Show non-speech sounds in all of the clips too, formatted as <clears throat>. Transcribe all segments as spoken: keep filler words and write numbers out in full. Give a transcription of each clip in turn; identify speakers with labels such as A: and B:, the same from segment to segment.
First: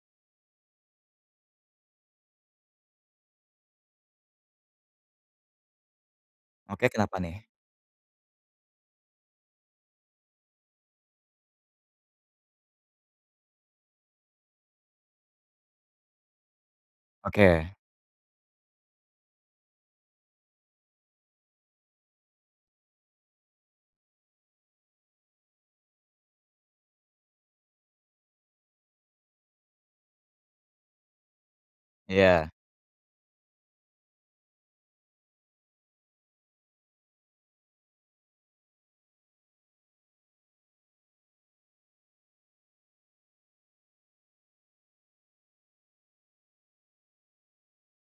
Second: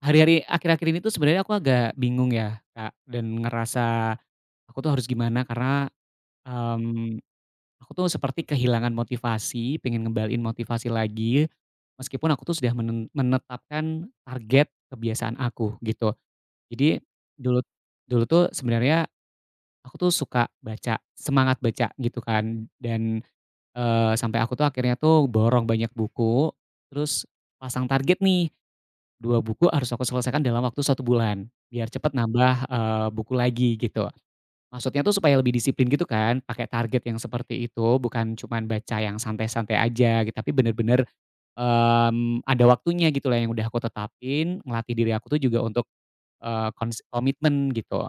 A: Hari-hari akhir-akhir ini tuh sebenarnya aku agak bingung ya, Kak, dan ngerasa aku tuh harus gimana karena,
B: Oke,
A: mmm,
B: kenapa nih?
A: aku tuh seperti kehilangan motivasi, pengen ngebalin motivasi lagi, meskipun aku tuh sudah menen menetapkan target kebiasaan aku gitu. Jadi dulu
B: Oke,
A: dulu tuh sebenarnya aku tuh suka baca, semangat baca gitu kan dan, eee, sampai aku tuh akhirnya tuh borong banyak buku, terus pasang target nih dua buku harus aku selesaikan dalam waktu satu bulan, biar cepet
B: iya,
A: nambah, eee, buku lagi gitu. Maksudnya tuh supaya lebih disiplin gitu kan, pakai target yang seperti itu, bukan cuman baca yang santai-santai aja gitu, tapi bener-bener, mmm, ada waktunya gitu lah yang udah aku tetapin, ngelatih diri aku tuh juga untuk, eee, konsi komitmen gitu.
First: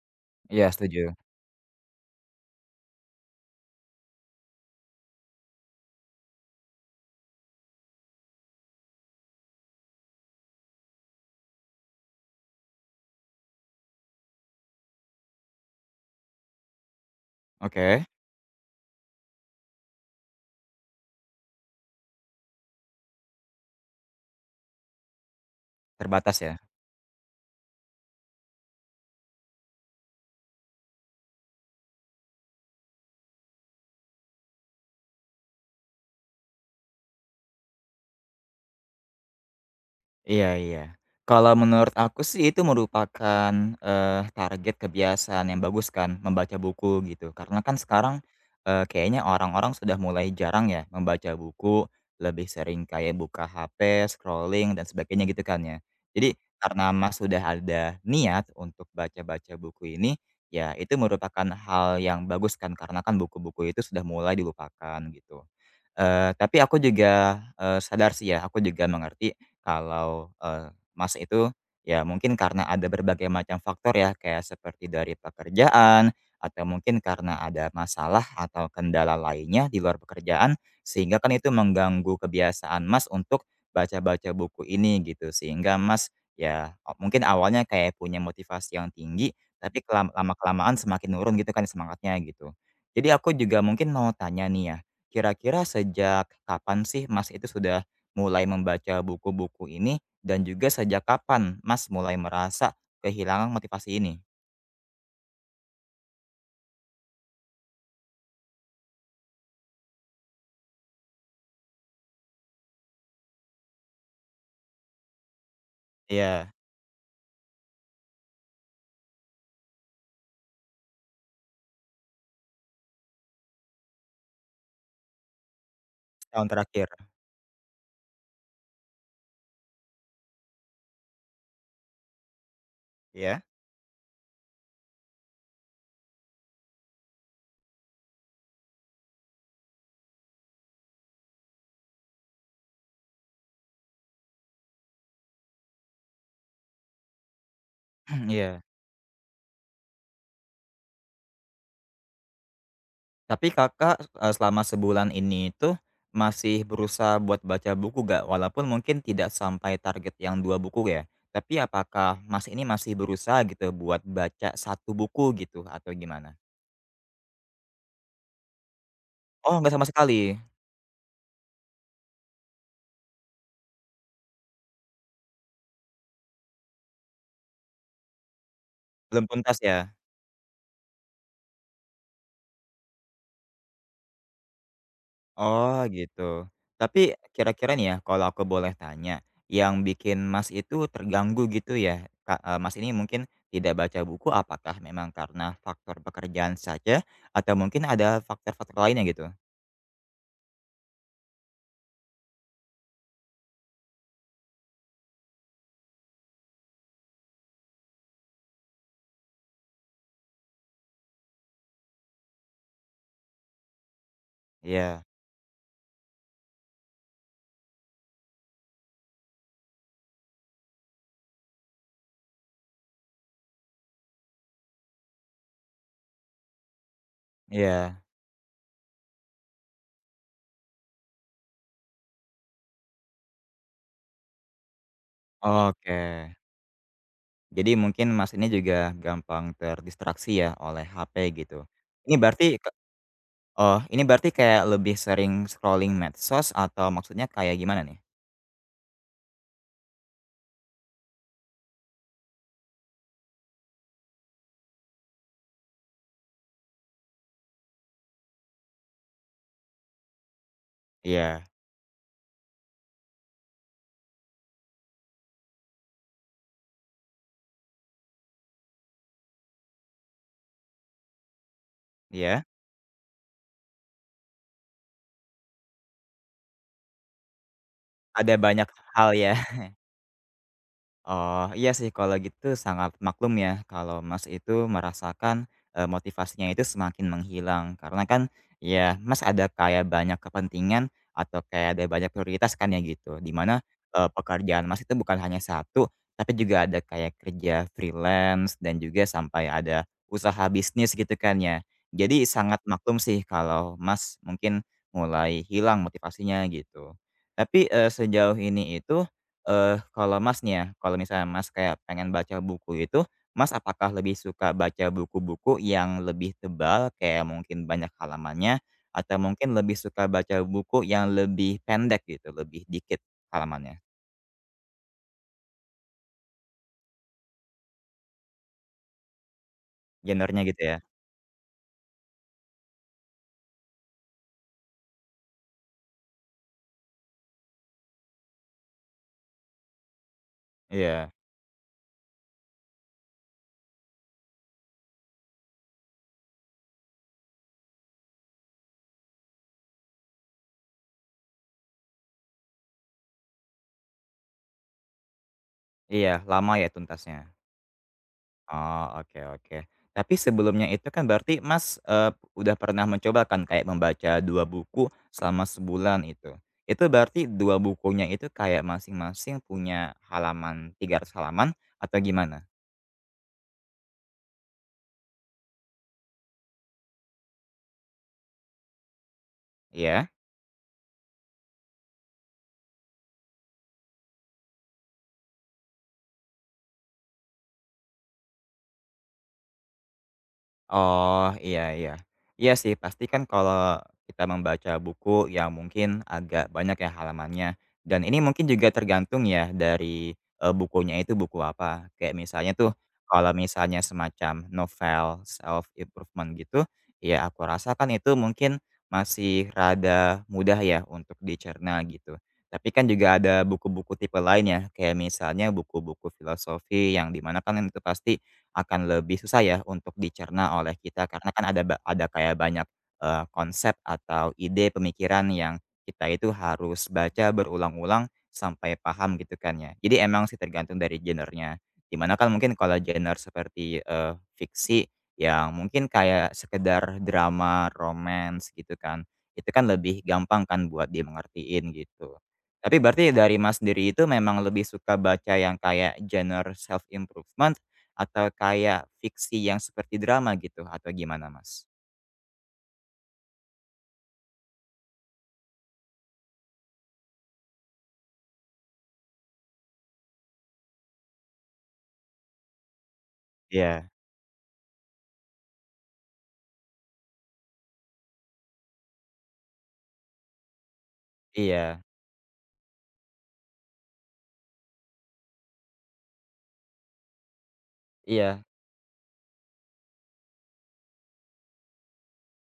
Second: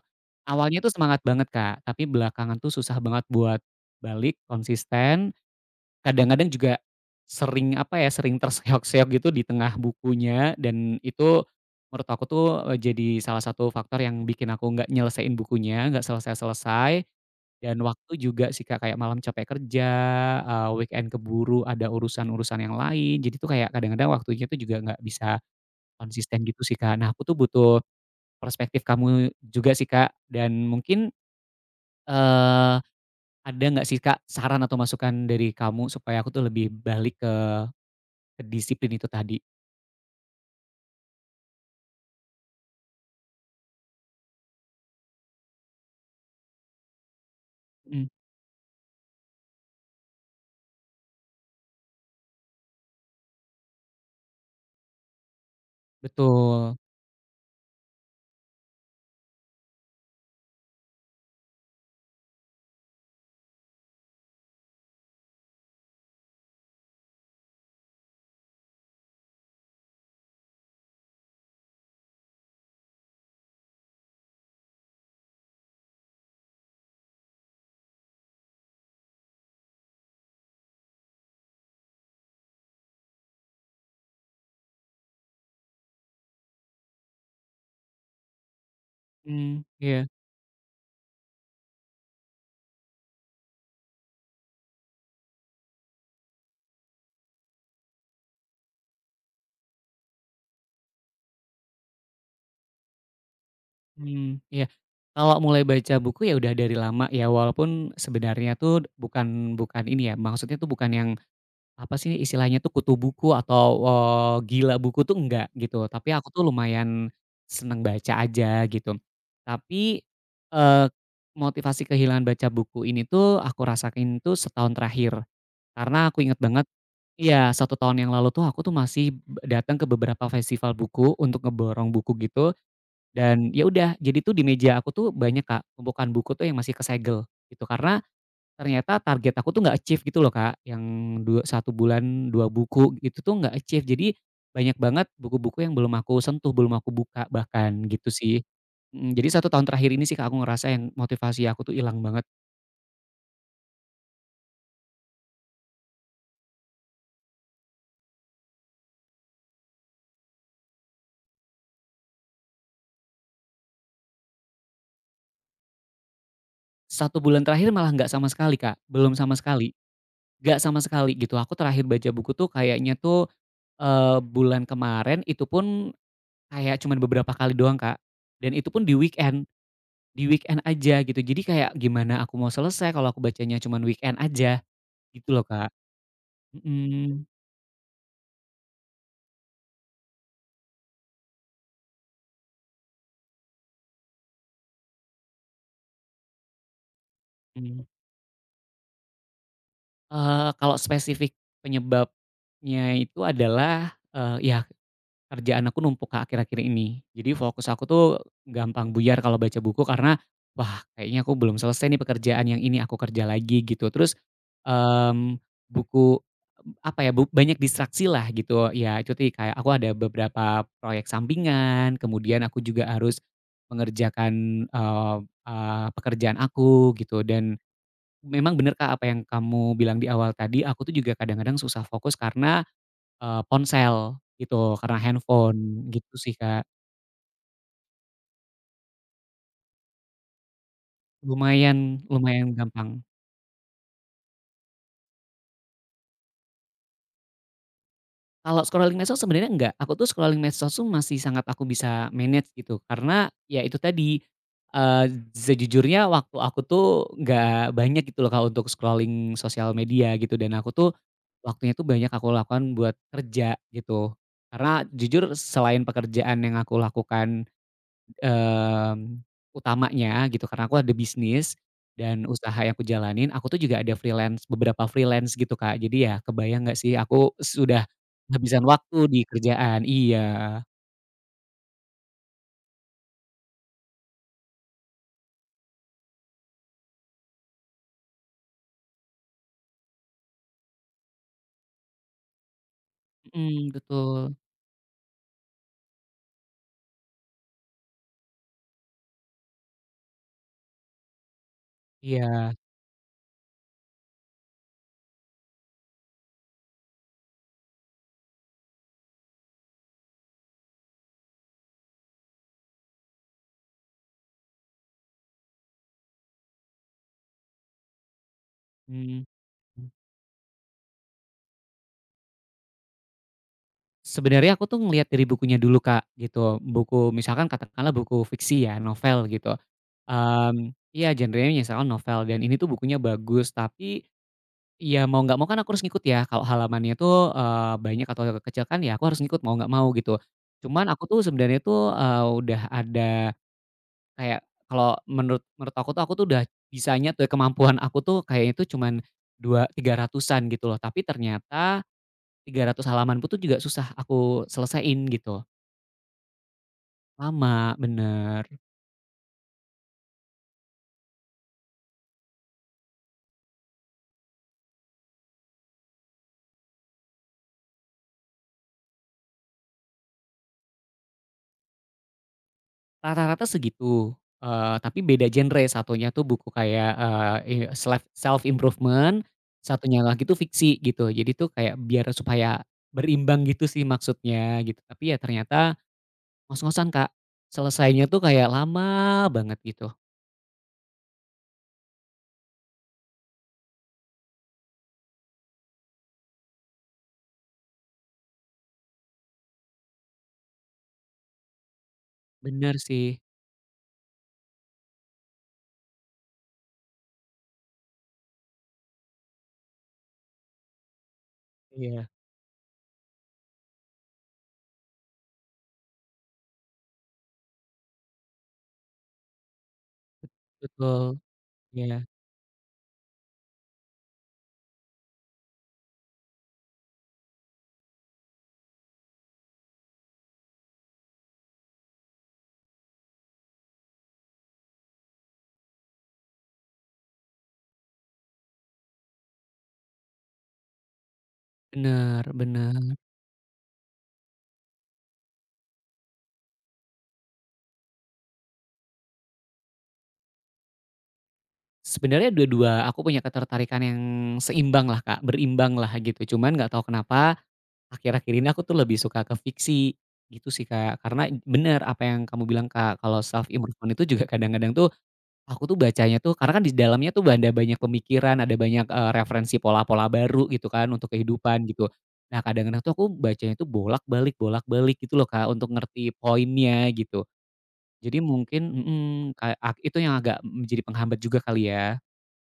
B: iya,
A: Awalnya tuh
B: setuju.
A: semangat banget, Kak, tapi belakangan tuh susah banget buat balik konsisten. Kadang-kadang juga sering, apa ya, sering terseok-seok gitu di tengah bukunya, dan itu menurut aku tuh, eee, jadi salah satu faktor yang bikin aku nggak nyelesain bukunya, nggak selesai-selesai. Dan
B: Oke,
A: waktu juga sih, Kak, kayak malam capek kerja, eee, weekend keburu ada urusan-urusan yang lain, jadi tuh kayak kadang-kadang waktunya tuh juga nggak bisa
B: terbatas
A: konsisten
B: ya?
A: gitu sih, Kak. Nah, aku tuh butuh perspektif kamu juga sih, Kak, dan mungkin, eee, ada nggak sih, Kak, saran atau masukan dari kamu supaya aku tuh lebih balik disiplin itu tadi.
B: Iya, iya. Kalau menurut aku sih itu merupakan, eee, target kebiasaan yang bagus kan, membaca buku gitu. Karena kan
A: Mhm.
B: sekarang, eee, kayaknya orang-orang sudah mulai jarang ya membaca buku, lebih sering kayak buka ha pe, scrolling dan sebagainya gitu kan ya. Jadi
A: Betul.
B: karena Mas sudah ada niat untuk baca-baca buku ini, ya itu merupakan hal yang bagus kan, karena kan buku-buku itu sudah mulai dilupakan gitu. Eee, tapi aku juga, eee, sadar sih ya, aku juga mengerti kalau, eee, Mas itu ya mungkin karena ada berbagai macam faktor ya kayak seperti dari pekerjaan atau mungkin karena ada masalah atau kendala lainnya di luar pekerjaan, sehingga kan itu mengganggu kebiasaan Mas untuk baca-baca buku ini gitu. Sehingga Mas ya o mungkin awalnya kayak punya motivasi yang tinggi,
A: Mmm,
B: tapi
A: iya.
B: lama-kelamaan semakin nurun gitu kan semangatnya gitu. Jadi aku juga mungkin mau tanya nih ya, kira-kira sejak kapan sih Mas itu sudah mulai membaca buku-buku ini dan juga sejak kapan Mas mulai merasa kehilangan motivasi ini?
A: Mhm. Iya. Kalau mulai baca buku ya udah dari lama ya, walaupun sebenarnya tuh bukan bukan ini ya, maksudnya tuh bukan yang, apa sih istilahnya tuh, kutu buku atau, eee, gila buku tuh enggak, gitu. Tapi aku tuh
B: Iya,
A: lumayan seneng baca aja, gitu. Tapi, eee, motivasi kehilangan baca buku ini tuh aku rasain tuh setahun terakhir. Karena aku inget
B: setahun
A: banget.
B: terakhir,
A: Iya, satu tahun yang lalu tuh aku tuh masih be datang ke beberapa festival buku untuk ngeborong buku gitu,
B: iya?
A: dan ya udah, jadi tuh di meja aku tuh banyak, Kak, tumpukan buku tuh yang masih kesegel gitu. Karena ternyata target aku tuh nggak achieve gitu loh, Kak, yang dua satu bulan dua buku itu tuh nggak achieve. Jadi banyak banget buku-buku yang belum aku sentuh, belum aku buka bahkan gitu
B: <clears throat>
A: sih.
B: Iya.
A: Mhm, jadi satu tahun terakhir ini sih, Kak, aku ngerasa yang motivasi aku tuh hilang banget.
B: Tapi Kakak, eee, selama sebulan ini itu masih berusaha buat baca buku gak? Walaupun mungkin tidak sampai target yang dua buku ya, tapi apakah Mas ini masih berusaha gitu buat baca satu buku gitu atau gimana?
A: Satu bulan terakhir malah nggak sama sekali, Kak, belum sama
B: Oh,
A: sekali.
B: nggak sama sekali?
A: Gak sama sekali gitu. Aku terakhir baca buku tuh kayaknya tuh, eee, bulan kemarin itu pun kayak cuman beberapa kali doang, Kak. Dan itu pun di
B: Belum
A: weekend,
B: tuntas ya?
A: di weekend aja gitu. Jadi kayak gimana aku mau selesai kalau aku bacanya cuman weekend aja, gitu loh, Kak.
B: Oh gitu. Tapi
A: Mhm,
B: kira-kira nih ya kalau aku boleh tanya, yang bikin Mas itu terganggu gitu ya, Ka eee, Mas ini mungkin tidak baca buku apakah memang karena faktor pekerjaan saja atau mungkin
A: mhm.
B: ada faktor-faktor lainnya gitu?
A: Eee, kalau spesifik penyebabnya itu adalah, eee, ya kerjaan aku numpuk, Kak, akhir-akhir ini. Jadi fokus aku tuh gampang buyar kalau baca buku karena, wah kayaknya aku belum selesai nih pekerjaan yang ini, aku kerja lagi gitu. Terus,
B: Iya,
A: mmm, buku, apa ya, bu banyak distraksi lah gitu. Ya itu tadi kayak aku ada beberapa proyek sampingan, kemudian aku juga harus mengerjakan, eee eee, pekerjaan aku gitu. Dan
B: iya.
A: memang bener, Kak, apa yang kamu bilang di awal tadi, aku tuh juga kadang-kadang susah fokus karena Eee, ponsel gitu, karena handphone gitu
B: Oke.
A: sih, Kak.
B: Jadi mungkin Mas ini juga gampang terdistraksi ya oleh ha pe gitu.
A: Lumayan
B: Ini berarti
A: lumayan
B: ke
A: gampang.
B: Oh, ini berarti kayak lebih sering scrolling medsos atau maksudnya kayak gimana nih?
A: Kalau scrolling medsos sebenarnya enggak, aku tuh scrolling medsos tuh masih sangat aku bisa manage gitu, karena ya itu tadi, eee, sejujurnya waktu aku tuh nggak banyak gitu loh, Kak, untuk scrolling sosial media gitu, dan aku tuh
B: Iya,
A: waktunya tuh banyak aku lakukan buat kerja gitu. Karena jujur selain pekerjaan yang aku lakukan Mmm, utamanya gitu, karena aku ada bisnis dan
B: iya.
A: usaha yang aku jalanin, aku tuh juga ada freelance beberapa freelance gitu, Kak. Jadi ya kebayang nggak sih aku sudah
B: Ada
A: kehabisan
B: banyak
A: waktu
B: hal
A: di
B: ya?
A: kerjaan. Iya,
B: Oh, iya sih kalau gitu sangat maklum ya kalau Mas itu merasakan, eee, motivasinya itu semakin menghilang karena kan ya Mas ada kayak banyak kepentingan atau kayak ada banyak prioritas kan ya gitu dimana
A: mhm,
B: mana,
A: betul,
B: pekerjaan Mas itu bukan hanya satu tapi juga ada kayak kerja freelance dan juga sampai ada usaha bisnis gitu kan ya. Jadi
A: iya,
B: sangat maklum sih kalau Mas mungkin mulai hilang motivasinya gitu. Tapi, eee, sejauh ini itu Eee, kalau Masnya, kalau misalnya Mas kayak pengen baca buku itu, Mas apakah lebih suka baca buku-buku yang lebih tebal, kayak mungkin banyak halamannya, atau
A: mhm.
B: mungkin lebih suka baca buku yang lebih pendek gitu, lebih dikit halamannya?
A: Sebenarnya aku tuh ngelihat dari bukunya dulu, Kak, gitu. Buku misalkan katakanlah buku fiksi ya, novel gitu,
B: Genrenya gitu
A: mmm,
B: ya?
A: iya, genrenya misalkan novel dan ini tuh bukunya bagus tapi, iya, mau nggak mau kan aku harus ngikut ya, kalau halamannya tuh, eee, banyak atau kecil kan ya aku harus ngikut mau nggak mau gitu. Cuman aku
B: Iya.
A: tuh sebenarnya tuh, eee, udah ada kayak, kalau menurut menurut aku tuh, aku tuh udah bisanya tuh kemampuan aku tuh kayaknya tuh cuman dua tiga ratusan gitu loh, tapi ternyata tiga ratus halaman pun tuh juga susah aku selesaiin gitu,
B: Iya, lama ya tuntasnya.
A: lama, bener.
B: Oh, oke, oke. Tapi sebelumnya itu kan berarti Mas, eee, udah pernah mencoba kan kayak membaca dua buku selama sebulan itu. Itu berarti dua bukunya itu kayak masing-masing punya halaman tiga ratus halaman atau gimana?
A: Rata-rata segitu, eee, tapi beda genre, satunya tuh buku kayak, eee, i self self improvement, satunya
B: Ya?
A: lagi tuh fiksi gitu. Jadi tuh kayak biar supaya berimbang gitu sih maksudnya gitu, tapi ya ternyata ngos-ngosan, Kak. Selesainya tuh kayak lama banget gitu.
B: Oh, iya, iya. Iya sih, pasti kan kalau kita membaca buku yang mungkin agak banyak ya halamannya. Dan ini mungkin juga tergantung ya dari, eee, bukunya itu buku apa. Kayak misalnya tuh,
A: Bener sih.
B: kalau misalnya semacam novel self improvement gitu, ya aku rasakan itu mungkin masih rada mudah ya untuk dicerna
A: Iya,
B: gitu. Tapi kan juga ada buku-buku tipe lain ya, kayak misalnya buku-buku filosofi yang dimana kan itu pasti akan lebih susah ya untuk dicerna oleh kita
A: betul.
B: karena kan ada ba
A: Iya,
B: ada kayak banyak, eee, konsep atau ide pemikiran yang kita itu harus baca berulang-ulang sampai paham gitu kan ya. Jadi emang sih tergantung dari genre-nya, dimana kan mungkin kalau genre seperti, eee, fiksi yang mungkin kayak sekedar drama, romance gitu kan, itu kan lebih gampang kan buat dimengertiin gitu.
A: bener
B: Tapi
A: bener.
B: berarti dari Mas sendiri itu memang lebih suka baca yang kayak genre self improvement atau kayak fiksi yang seperti drama gitu atau gimana Mas?
A: Sebenarnya dua-dua aku punya ketertarikan yang seimbang lah, Kak, berimbang lah gitu, cuman nggak tahu kenapa akhir-akhir ini aku tuh lebih suka ke fiksi, gitu sih, Kak. Karena bener apa yang kamu bilang, Kak, kalau self
B: Iya.
A: improvement itu juga kadang-kadang tuh aku tuh bacanya tuh karena kan di dalamnya tuh ada banyak pemikiran, ada banyak, eee, referensi pola-pola baru gitu kan untuk kehidupan
B: Iya,
A: gitu. Nah, kadang-kadang tuh aku bacanya tuh bolak-balik bolak-balik gitu loh, Kak, untuk ngerti poinnya gitu. Jadi
B: iya.
A: mungkin, mhm, ka ak itu yang agak menjadi penghambat juga kali ya?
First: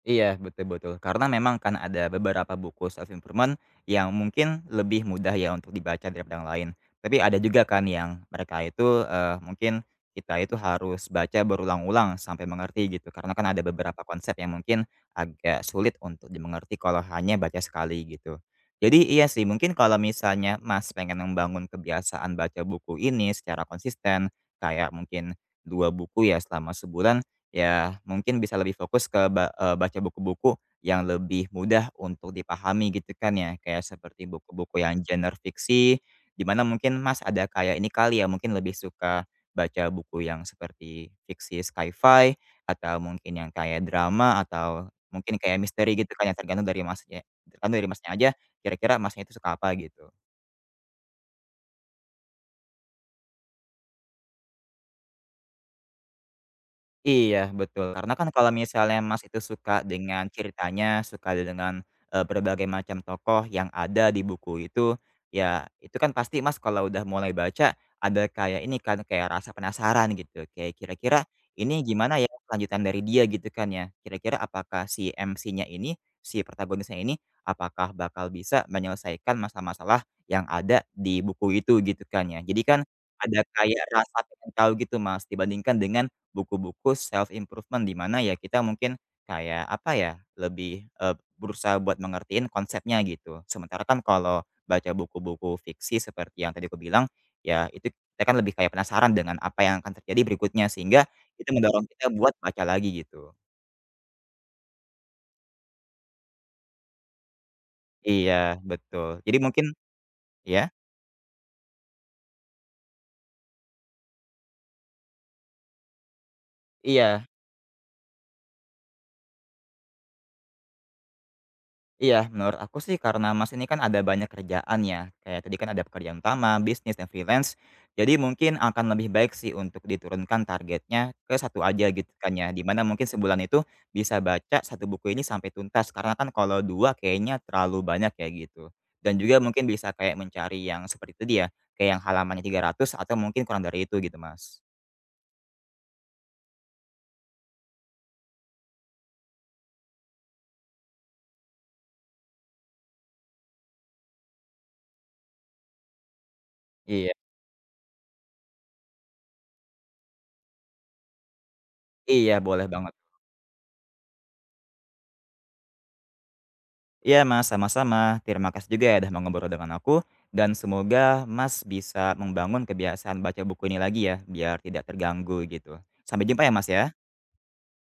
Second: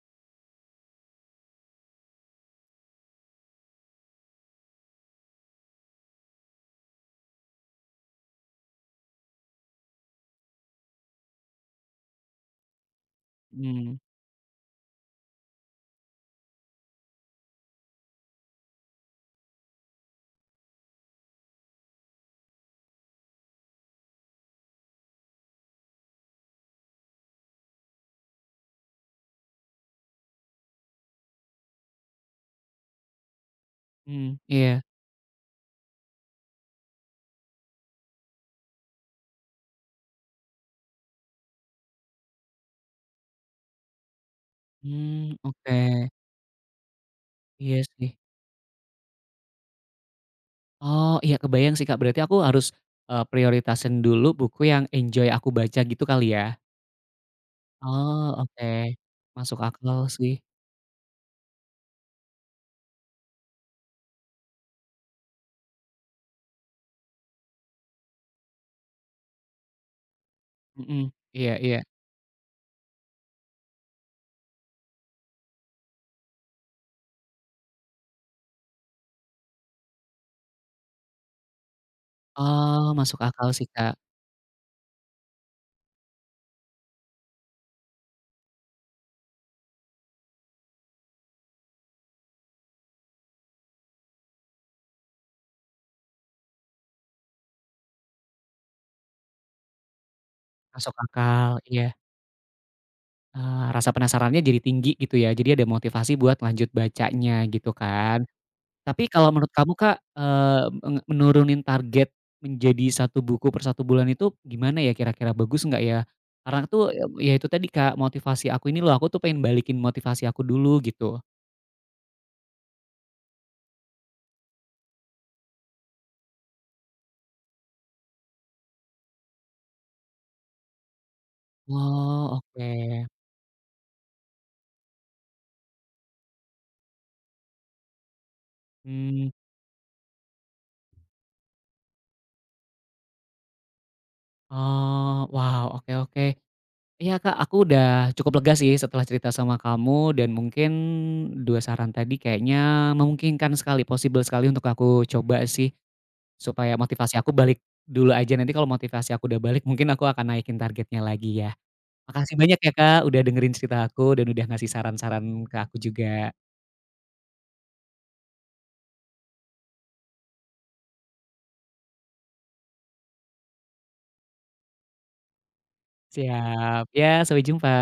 B: Iya, betul, betul. Karena memang kan ada beberapa buku self improvement yang mungkin lebih mudah ya untuk dibaca daripada yang lain. Tapi ada juga kan yang mereka itu eh, mungkin kita itu harus baca berulang-ulang sampai mengerti gitu. Karena kan ada
A: Hmm.
B: beberapa konsep yang mungkin agak sulit untuk dimengerti kalau hanya baca sekali gitu. Jadi iya sih, mungkin kalau misalnya Mas pengen membangun kebiasaan baca buku ini secara konsisten, kayak mungkin dua buku ya selama sebulan, ya, mungkin bisa lebih fokus ke ba eee, baca buku-buku yang lebih mudah untuk dipahami gitu kan ya, kayak seperti
A: Mhm, iya.
B: buku-buku yang genre fiksi, di mana mungkin Mas ada kayak ini kali ya, mungkin lebih suka baca buku yang seperti fiksi sci-fi atau mungkin yang kayak drama atau
A: Hmm,
B: mungkin kayak
A: oke.
B: misteri gitu kan ya, tergantung dari Masnya tergantung
A: Iya
B: dari Masnya
A: sih.
B: aja, kira-kira Masnya itu suka apa gitu.
A: Oh, iya kebayang sih, Kak, berarti aku harus, eee, prioritasin dulu buku yang enjoy aku baca gitu kali ya?
B: Iya, betul, karena
A: Oh,
B: kan kalau
A: oke,
B: misalnya Mas itu
A: masuk
B: suka
A: akal
B: dengan
A: sih.
B: ceritanya, suka dengan, eee, berbagai macam tokoh yang ada di buku itu, ya itu kan pasti Mas kalau udah mulai baca ada kayak ini kan, kayak rasa penasaran gitu, kayak
A: Mhm,
B: kira-kira
A: iya iya.
B: ini gimana ya kelanjutan dari dia gitu kan ya. Kira-kira apakah si em se-nya ini, si protagonisnya ini, apakah bakal bisa menyelesaikan masalah-masalah yang ada di buku itu gitu kan ya. Jadi kan
A: Oh, masuk
B: ada
A: akal sih,
B: kayak
A: Kak,
B: rasa pengen tahu gitu Mas, dibandingkan dengan buku-buku self improvement di mana ya kita mungkin kayak apa ya, lebih, eee, berusaha buat mengertiin konsepnya gitu. Sementara kan kalau baca buku-buku fiksi seperti yang tadi aku bilang, ya itu kita kan lebih kayak penasaran dengan apa yang akan terjadi berikutnya
A: masuk
B: sehingga itu
A: akal, iya,
B: mendorong kita buat baca lagi gitu.
A: eee, rasa penasarannya jadi tinggi gitu ya, jadi ada motivasi buat lanjut bacanya gitu kan.
B: Iya,
A: Tapi
B: betul.
A: kalau
B: Jadi
A: menurut
B: mungkin
A: kamu, Kak, eee,
B: ya.
A: menge menurunin target menjadi satu buku per satu bulan itu gimana ya kira-kira, bagus nggak ya? Karena tuh, mmm,
B: Iya.
A: ya itu tadi, Kak, motivasi aku ini loh, aku tuh pengen balikin motivasi aku dulu gitu.
B: Iya, menurut aku sih karena Mas ini kan ada banyak kerjaan ya, kayak tadi kan ada pekerjaan utama, bisnis, dan freelance. Jadi mungkin akan lebih baik sih untuk diturunkan targetnya ke satu aja gitu kan
A: Oh,
B: ya, di mana
A: oke.
B: mungkin sebulan itu bisa baca satu buku ini sampai tuntas, karena kan kalau dua kayaknya terlalu banyak ya gitu. Dan
A: Mmm,
B: juga mungkin bisa kayak mencari yang seperti tadi ya, kayak yang halamannya tiga ratus atau mungkin kurang dari itu gitu Mas.
A: oh, wow, oke oke. Iya, Kak, aku udah cukup lega sih setelah cerita sama kamu, dan mungkin dua saran tadi kayaknya memungkinkan sekali, possible sekali untuk aku coba sih. Supaya
B: Iya,
A: motivasi aku balik dulu aja, nanti kalau motivasi aku udah balik mungkin aku akan naikin targetnya lagi ya. Makasih
B: iya
A: banyak
B: boleh
A: ya,
B: banget.
A: Kak, udah dengerin cerita aku dan udah ngasih saran-saran ke aku juga.
B: Iya Mas, sama-sama. Terima kasih juga ya udah mau ngobrol dengan aku dan semoga Mas bisa membangun kebiasaan baca buku ini lagi ya biar tidak terganggu gitu. Sampai jumpa ya Mas
A: Siap,
B: ya.
A: ya, sampai jumpa.